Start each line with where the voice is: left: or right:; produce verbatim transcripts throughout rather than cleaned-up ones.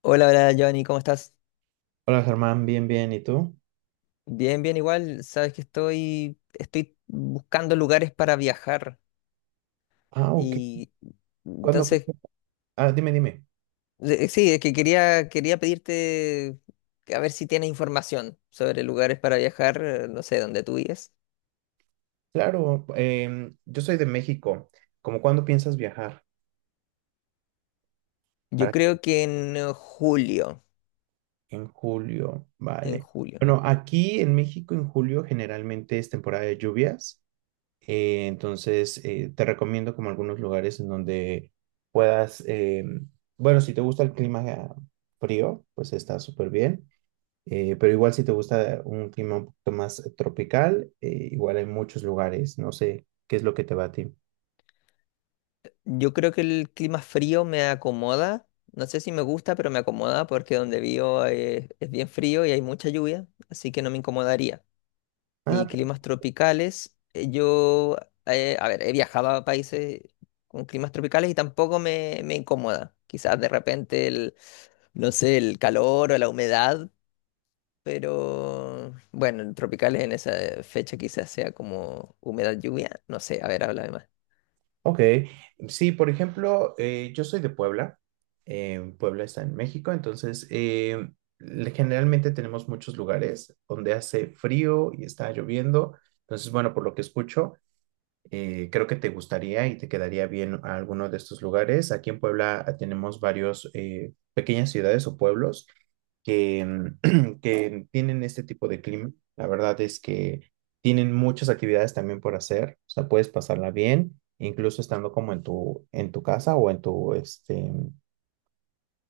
left: Hola, hola, Giovanni, ¿cómo estás?
right: Hola Germán, bien, bien, ¿y tú?
left: Bien, bien, igual. Sabes que estoy, estoy buscando lugares para viajar
right: Ah, ok.
left: y
right: ¿Cuándo?
left: entonces,
right: Ah, dime, dime.
left: eh, sí, es que quería, quería pedirte que a ver si tienes información sobre lugares para viajar, eh, no sé, dónde tú vives.
right: Claro, em, yo soy de México. ¿Cómo cuándo piensas viajar?
left: Yo
right: ¿Para
left: creo que en eh, julio,
right: En julio,
left: en
right: vale.
left: julio.
right: Bueno, aquí en México en julio generalmente es temporada de lluvias, eh, entonces eh, te recomiendo como algunos lugares en donde puedas, em, bueno, si te gusta el clima eh, frío, pues está súper bien. Eh, pero igual si te gusta un clima un poquito más tropical, eh, igual hay muchos lugares, no sé, ¿qué es lo que te va a ti?
left: Yo creo que el clima frío me acomoda. No sé si me gusta, pero me acomoda porque donde vivo eh, es bien frío y hay mucha lluvia, así que no me incomodaría. Y
right: Ah,
left: climas tropicales. Eh, Yo, eh, a ver, he viajado a países con climas tropicales y tampoco me, me incomoda. Quizás de repente el, no sé, el calor o la humedad, pero bueno, el tropical en esa fecha quizás sea como humedad lluvia. No sé, a ver, háblame más.
right: ok. Sí, por ejemplo, eh, yo soy de Puebla. eh, Puebla está en México, entonces eh, le- generalmente tenemos muchos lugares donde hace frío y está lloviendo. Entonces, bueno, por lo que escucho, Eh, creo que te gustaría y te quedaría bien a alguno de estos lugares. Aquí en Puebla ah, tenemos varios eh, pequeñas ciudades o pueblos que, mm, que tienen este tipo de clima. La verdad es que tienen muchas actividades también por hacer. O sea, puedes pasarla bien, incluso estando como en tu, en tu casa o en tu, este,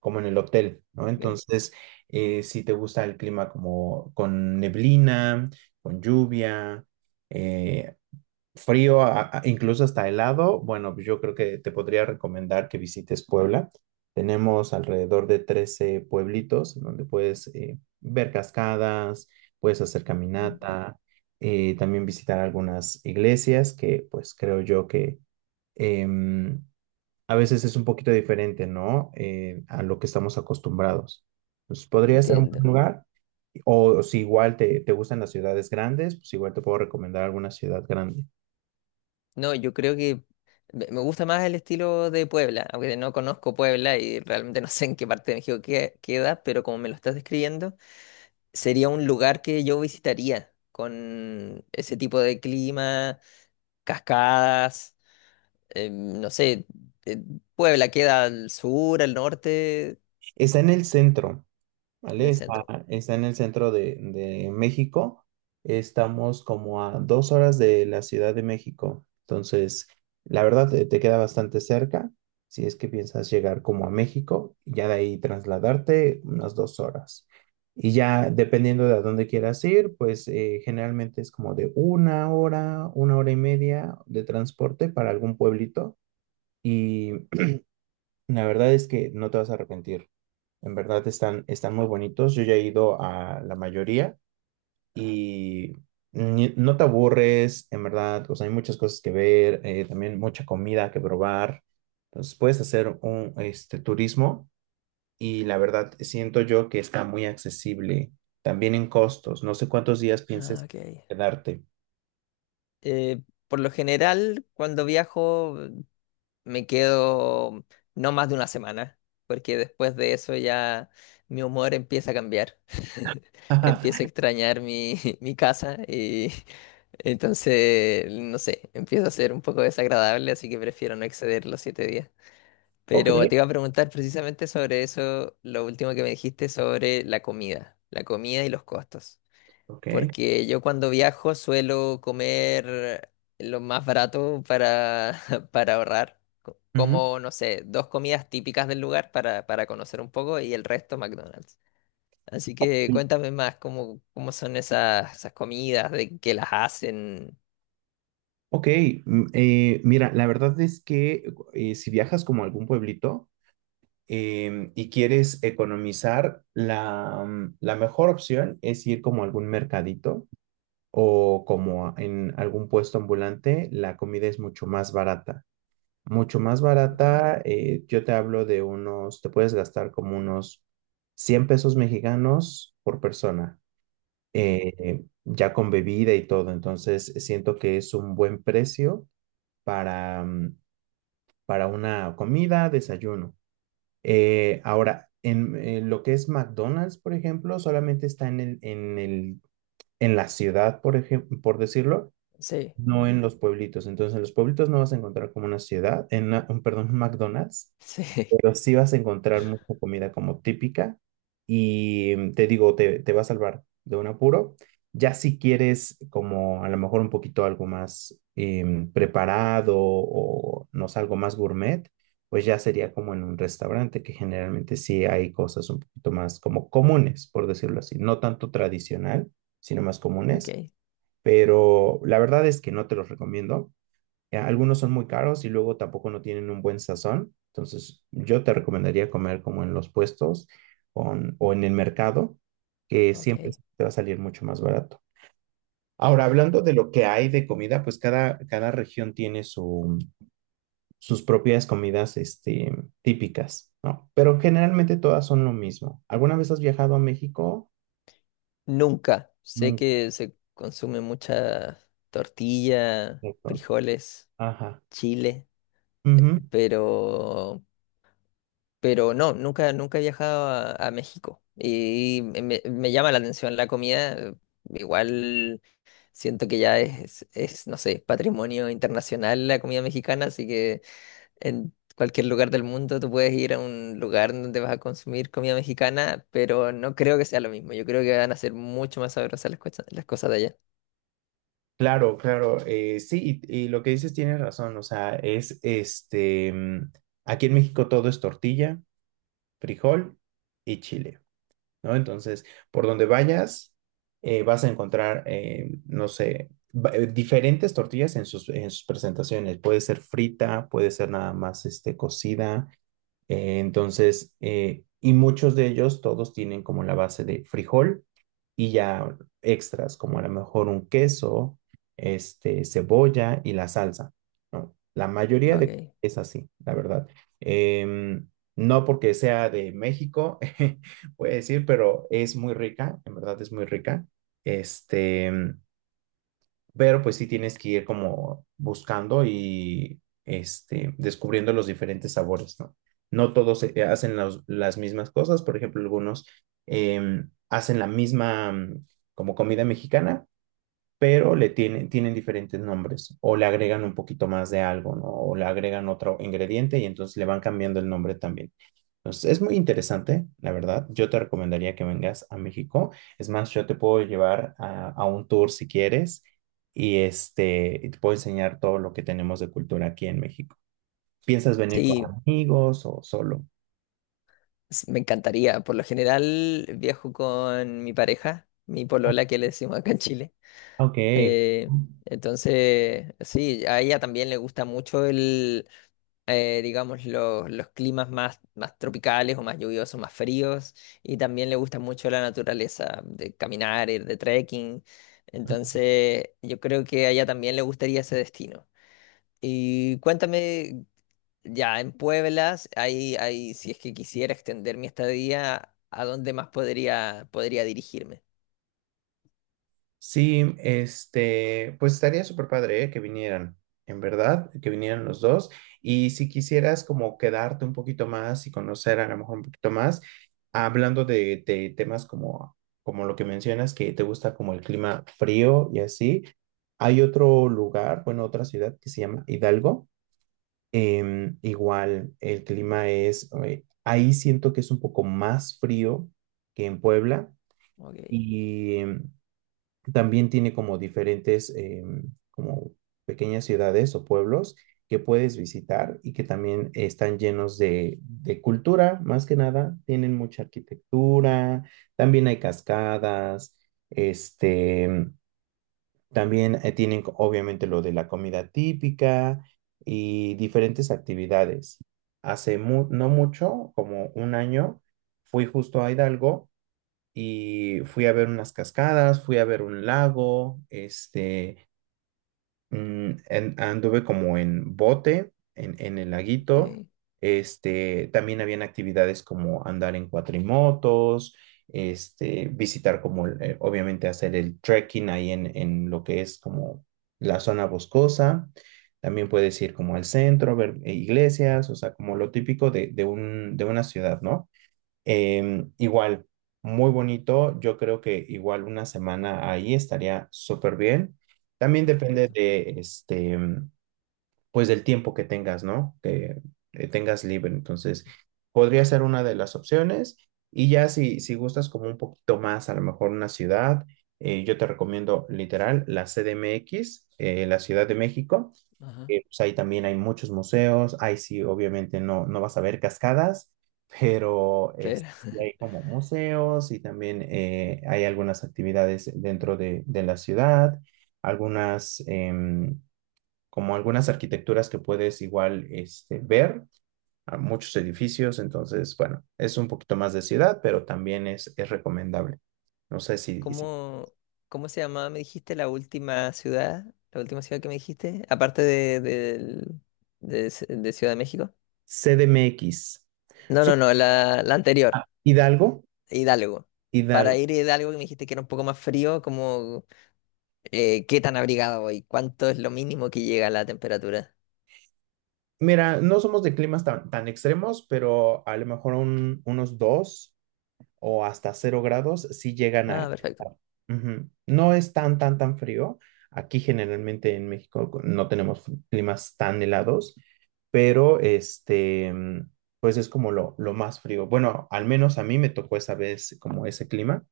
right: como en el hotel, ¿no?
left: Ok.
right: Entonces, eh, si te gusta el clima como con neblina, con lluvia, eh, frío, a- a- incluso hasta helado, bueno, pues yo creo que te podría recomendar que visites Puebla. Tenemos alrededor de trece pueblitos en donde puedes eh, ver cascadas, puedes hacer
left: Mm.
right: caminata, eh, también visitar algunas iglesias que pues creo yo que em, a veces es un poquito diferente, ¿no? Eh, a lo que estamos acostumbrados. Pues podría ser un buen
left: Entiendo.
right: lugar. O si igual te, te gustan las ciudades grandes, pues igual te puedo recomendar alguna ciudad grande.
left: No, yo creo que me me gusta más el estilo de Puebla, aunque no conozco Puebla y realmente no sé en qué parte de México que- queda, pero como me lo estás describiendo, sería un lugar que yo visitaría con ese tipo de clima, cascadas, eh, no sé, eh, Puebla queda al sur, al norte,
right: Está en el centro,
left: en
right: ¿vale?
left: el
right: Está,
left: centro.
right: está en el centro de, de México. Estamos como a dos horas de la Ciudad de México. Entonces, la verdad, te, te queda bastante cerca. Si es que piensas llegar como a México, y ya de ahí trasladarte unas dos horas. Y ya dependiendo de a dónde quieras ir, pues eh, generalmente es como de una hora, una hora y media de transporte para algún pueblito. Y la verdad es que no te vas a arrepentir. En verdad están, están muy bonitos. Yo ya he ido a la mayoría y ni- no te aburres, en verdad. O sea, hay muchas cosas que ver, eh, también mucha comida que probar. Entonces puedes hacer un este, turismo y la verdad siento yo que está muy accesible. También en costos. No sé cuántos días
left: Ah,
right: pienses
left: ok.
right: quedarte.
left: Eh, por lo general, cuando viajo, me quedo no más de una semana, porque después de eso ya mi humor empieza a cambiar. Empiezo a extrañar mi, mi casa y entonces, no sé, empieza a ser un poco desagradable, así que prefiero no exceder los siete días.
right: Ok,
left: Pero te iba a preguntar precisamente sobre eso, lo último que me dijiste sobre la comida, la comida y los costos.
right: ok.
left: Porque yo cuando viajo suelo comer lo más barato para, para ahorrar. Co-
right: Ujú.
left: Como, no sé, dos comidas típicas del lugar para, para conocer un poco y el resto McDonald's. Así que cuéntame más cómo, cómo son esas, esas comidas, de qué las hacen.
right: Ok, mm, eh, mira, la verdad es que eh, si viajas como a algún pueblito, em, y quieres economizar, la, mm, la mejor opción es ir como a algún mercadito o como a- en algún puesto ambulante, la comida es mucho más barata. Mucho más
left: Ok,
right: barata, eh, yo te hablo de unos, te puedes gastar como unos cien pesos mexicanos por persona,
left: ok.
right: eh, ya con bebida y todo. Entonces, siento que es un buen precio para, mm, para una comida, desayuno. Eh, ahora, en, en lo que es McDonald's, por ejemplo, solamente está en el, en el, en la ciudad, por ejemplo, por decirlo,
left: Sí,
right: no
left: mm,
right: en los pueblitos. Entonces, en los pueblitos no vas a encontrar como una ciudad, en una- un, perdón, un McDonald's,
left: sí,
right: pero sí vas a encontrar mucha comida como típica y mm, te digo, te, te va a salvar de un apuro. Ya si quieres como a lo mejor un poquito algo más em, preparado o no sé, algo más gourmet, pues ya sería como en un restaurante, que generalmente sí hay cosas un poquito más como comunes, por decirlo así, no tanto tradicional, sino más comunes,
left: ok,
right: pero la verdad es que no te los recomiendo. Eh, Algunos son muy caros y luego tampoco no tienen un buen sazón. Entonces, yo te recomendaría comer como en los puestos o en, o en el mercado, que siempre
left: ok.
right: te va a salir mucho más barato. Ahora, hablando de lo que hay de comida, pues cada, cada región tiene su- sus propias comidas, este, típicas, ¿no? Pero generalmente todas son lo mismo. ¿Alguna vez has viajado a México?
left: Nunca. Sé
right: Nunca.
left: que se consume mucha tortilla,
right: Perfecto.
left: frijoles,
right: Ajá.
left: chile,
right: Ujú.
left: pero... Pero no, nunca, nunca he viajado a, a México y me, me llama la atención la comida. eh, Igual siento que ya es, es, no sé, patrimonio internacional la comida mexicana, así que en cualquier lugar del mundo tú puedes ir a un lugar donde vas a consumir comida mexicana, pero no creo que sea lo mismo. Yo creo que van a ser mucho más sabrosas las, cosas- las cosas de allá.
right: Claro, claro, eh, sí, y, y lo que dices tienes razón, o sea, es este, mm, aquí en México todo es tortilla, frijol y chile, ¿no? Entonces, por donde vayas, eh, vas a encontrar, eh, no sé, va- eh, diferentes tortillas en sus, en sus presentaciones, puede ser frita, puede ser nada más, este, cocida, eh, entonces, eh, y muchos de ellos, todos tienen como la base de frijol y ya extras, como a lo mejor un queso, este, cebolla y la salsa, ¿no? La mayoría de
left: Okay.
right: es así, la verdad. Em, no porque sea de México, voy a decir, pero es muy rica, en verdad es muy rica. Este, pero pues sí tienes que ir como buscando y este, descubriendo los diferentes sabores, ¿no? No todos eh, hacen los- las mismas cosas, por ejemplo, algunos em, hacen la misma mm, como comida mexicana, pero le tienen, tienen diferentes nombres o le agregan un poquito más de algo, ¿no? O le agregan otro ingrediente y entonces le van cambiando el nombre también. Entonces, es muy interesante, la verdad. Yo te recomendaría que vengas a México. Es más, yo te puedo llevar a, a un tour si quieres y este, y te puedo enseñar todo lo que tenemos de cultura aquí en México. ¿Piensas venir con
left: Sí,
right: amigos o solo?
left: s- me encantaría. Por lo general viajo con mi pareja, mi
right: Ah,
left: polola que le decimos acá en Chile.
right: ok.
left: Eh, entonces, sí, a ella también le gusta mucho el, eh, digamos, los, los climas más, más tropicales o más lluviosos, más fríos, y también le gusta mucho la naturaleza, de caminar, ir de trekking. Entonces, yo creo que a ella también le gustaría ese destino. Y cuéntame, ya en Pueblas, ahí, ahí, si es que quisiera extender mi estadía, ¿a dónde más podría, podría dirigirme?
right: Sí, este, pues estaría súper padre, ¿eh? Que vinieran, en verdad, que vinieran los dos. Y si quisieras como quedarte un poquito más y conocer a lo mejor un poquito más, hablando de, de temas como, como lo que mencionas, que te gusta como el clima frío y así, hay otro lugar, bueno, otra ciudad que se llama Hidalgo. Em, igual el clima es, eh, ahí siento que es un poco más frío que en Puebla.
left: Ok,
right: Y em, también tiene como diferentes, em, como pequeñas ciudades o pueblos que puedes visitar y que también están llenos de, de cultura, más que nada. Tienen mucha arquitectura, también hay cascadas, este, también eh, tienen co- obviamente lo de la comida típica y diferentes actividades. Hace mu- no mucho, como un año, fui justo a Hidalgo y fui a ver unas cascadas, fui a ver un lago, este, mm, en- anduve como en bote, en, en el laguito,
left: ok,
right: este, también habían actividades como andar en cuatrimotos, este, visitar como, el- eh, obviamente hacer el trekking ahí en, en lo que es como la zona boscosa. También puedes ir como al centro, ver eh, iglesias, o sea, como lo típico de, de un, de una ciudad, ¿no? Em, igual, muy bonito. Yo creo que igual una semana ahí estaría súper bien. También depende
left: perfecto.
right: de este, pues del tiempo que tengas, ¿no? Que eh, tengas libre. Entonces, podría ser una de las opciones. Y ya si, si, gustas como un poquito más, a lo mejor una ciudad, eh, yo te recomiendo literal la C D M X, eh, la Ciudad de México
left: Ajá.
right: eh, pues ahí también hay muchos museos, ahí sí, obviamente no, no vas a ver cascadas, pero es-
left: Claro.
right: sí hay como museos y también eh, hay algunas actividades dentro de, de la ciudad, algunas, em, como algunas arquitecturas que puedes igual este, ver, a muchos edificios, entonces, bueno, es un poquito más de ciudad, pero también es, es recomendable. No sé si, si-
left: ¿Cómo, cómo se llamaba, me dijiste, la última ciudad? ¿La última ciudad que me dijiste? Aparte de, del- de, Ci- de Ciudad de México.
right: C D M X.
left: No,
right: So-
left: no, no, la, la anterior,
right: Hidalgo,
left: Hidalgo.
right: Hidalgo.
left: Para ir a Hidalgo, que me dijiste que era un poco más frío, como eh, ¿qué tan abrigado voy? ¿Cuánto es lo mínimo que llega la temperatura?
right: Mira, no somos de climas tan, tan extremos, pero a lo mejor un- unos dos o hasta cero grados sí llegan
left: Ah,
right: a
left: perfecto,
right: estar. Ujú. No es tan, tan, tan frío. Aquí generalmente en México co- no tenemos fr- climas tan helados, pero este, mm, pues es como lo, lo más frío. Bueno, al menos a mí me tocó esa vez como ese clima.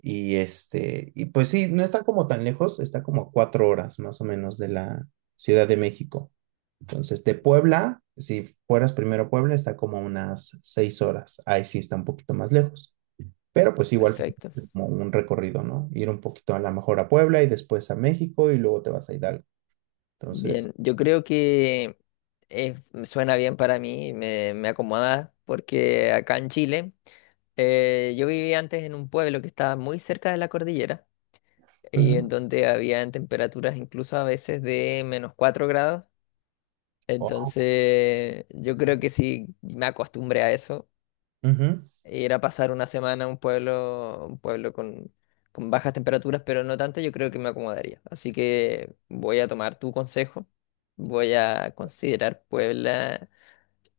right: Y este, y pues sí, no está como tan lejos, está como a cuatro horas más o menos de la Ciudad de México. Entonces, de Puebla, si fueras primero a Puebla, está como a unas seis horas. Ahí sí está un poquito más lejos. Pero pues igual
left: perfecto.
right: como un recorrido, ¿no? Ir un poquito a la mejor a Puebla y después a México y luego te vas a Hidalgo. Entonces,
left: Bien, yo creo que es- me suena bien para mí, me, me acomoda, porque acá en Chile, eh, yo vivía antes en un pueblo que estaba muy cerca de la cordillera, y en
right: ujú.
left: donde habían temperaturas incluso a veces de menos cuatro grados.
right: Oh,
left: Entonces, yo creo que sí me acostumbré a eso.
right: ujú.
left: Ir a pasar una semana a un pueblo, un pueblo con, con bajas temperaturas, pero no tantas, yo creo que me acomodaría. Así que voy a tomar tu consejo, voy a considerar Puebla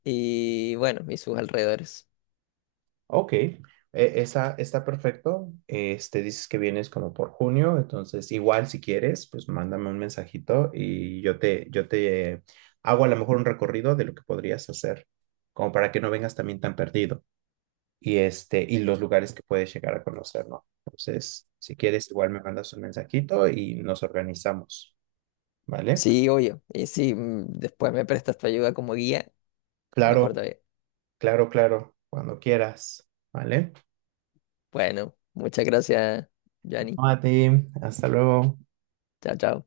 left: y bueno, y sus alrededores.
right: Ok, E- esa está perfecto. Este, dices que vienes como por junio, entonces igual si quieres, pues mándame un mensajito y yo te, yo te hago a lo mejor un recorrido de lo que podrías hacer, como para que no vengas también tan perdido. y, este, y los lugares que puedes llegar a conocer, ¿no? Entonces, si quieres, igual me mandas un mensajito y nos organizamos, ¿vale?
left: Sí, obvio. Y si mm, después me prestas tu ayuda como guía,
right: Claro,
left: mejor todavía.
right: claro, claro, cuando quieras, ¿vale?
left: Bueno, muchas gracias, Yanni.
right: No, a ti, hasta luego.
left: Chao, chao.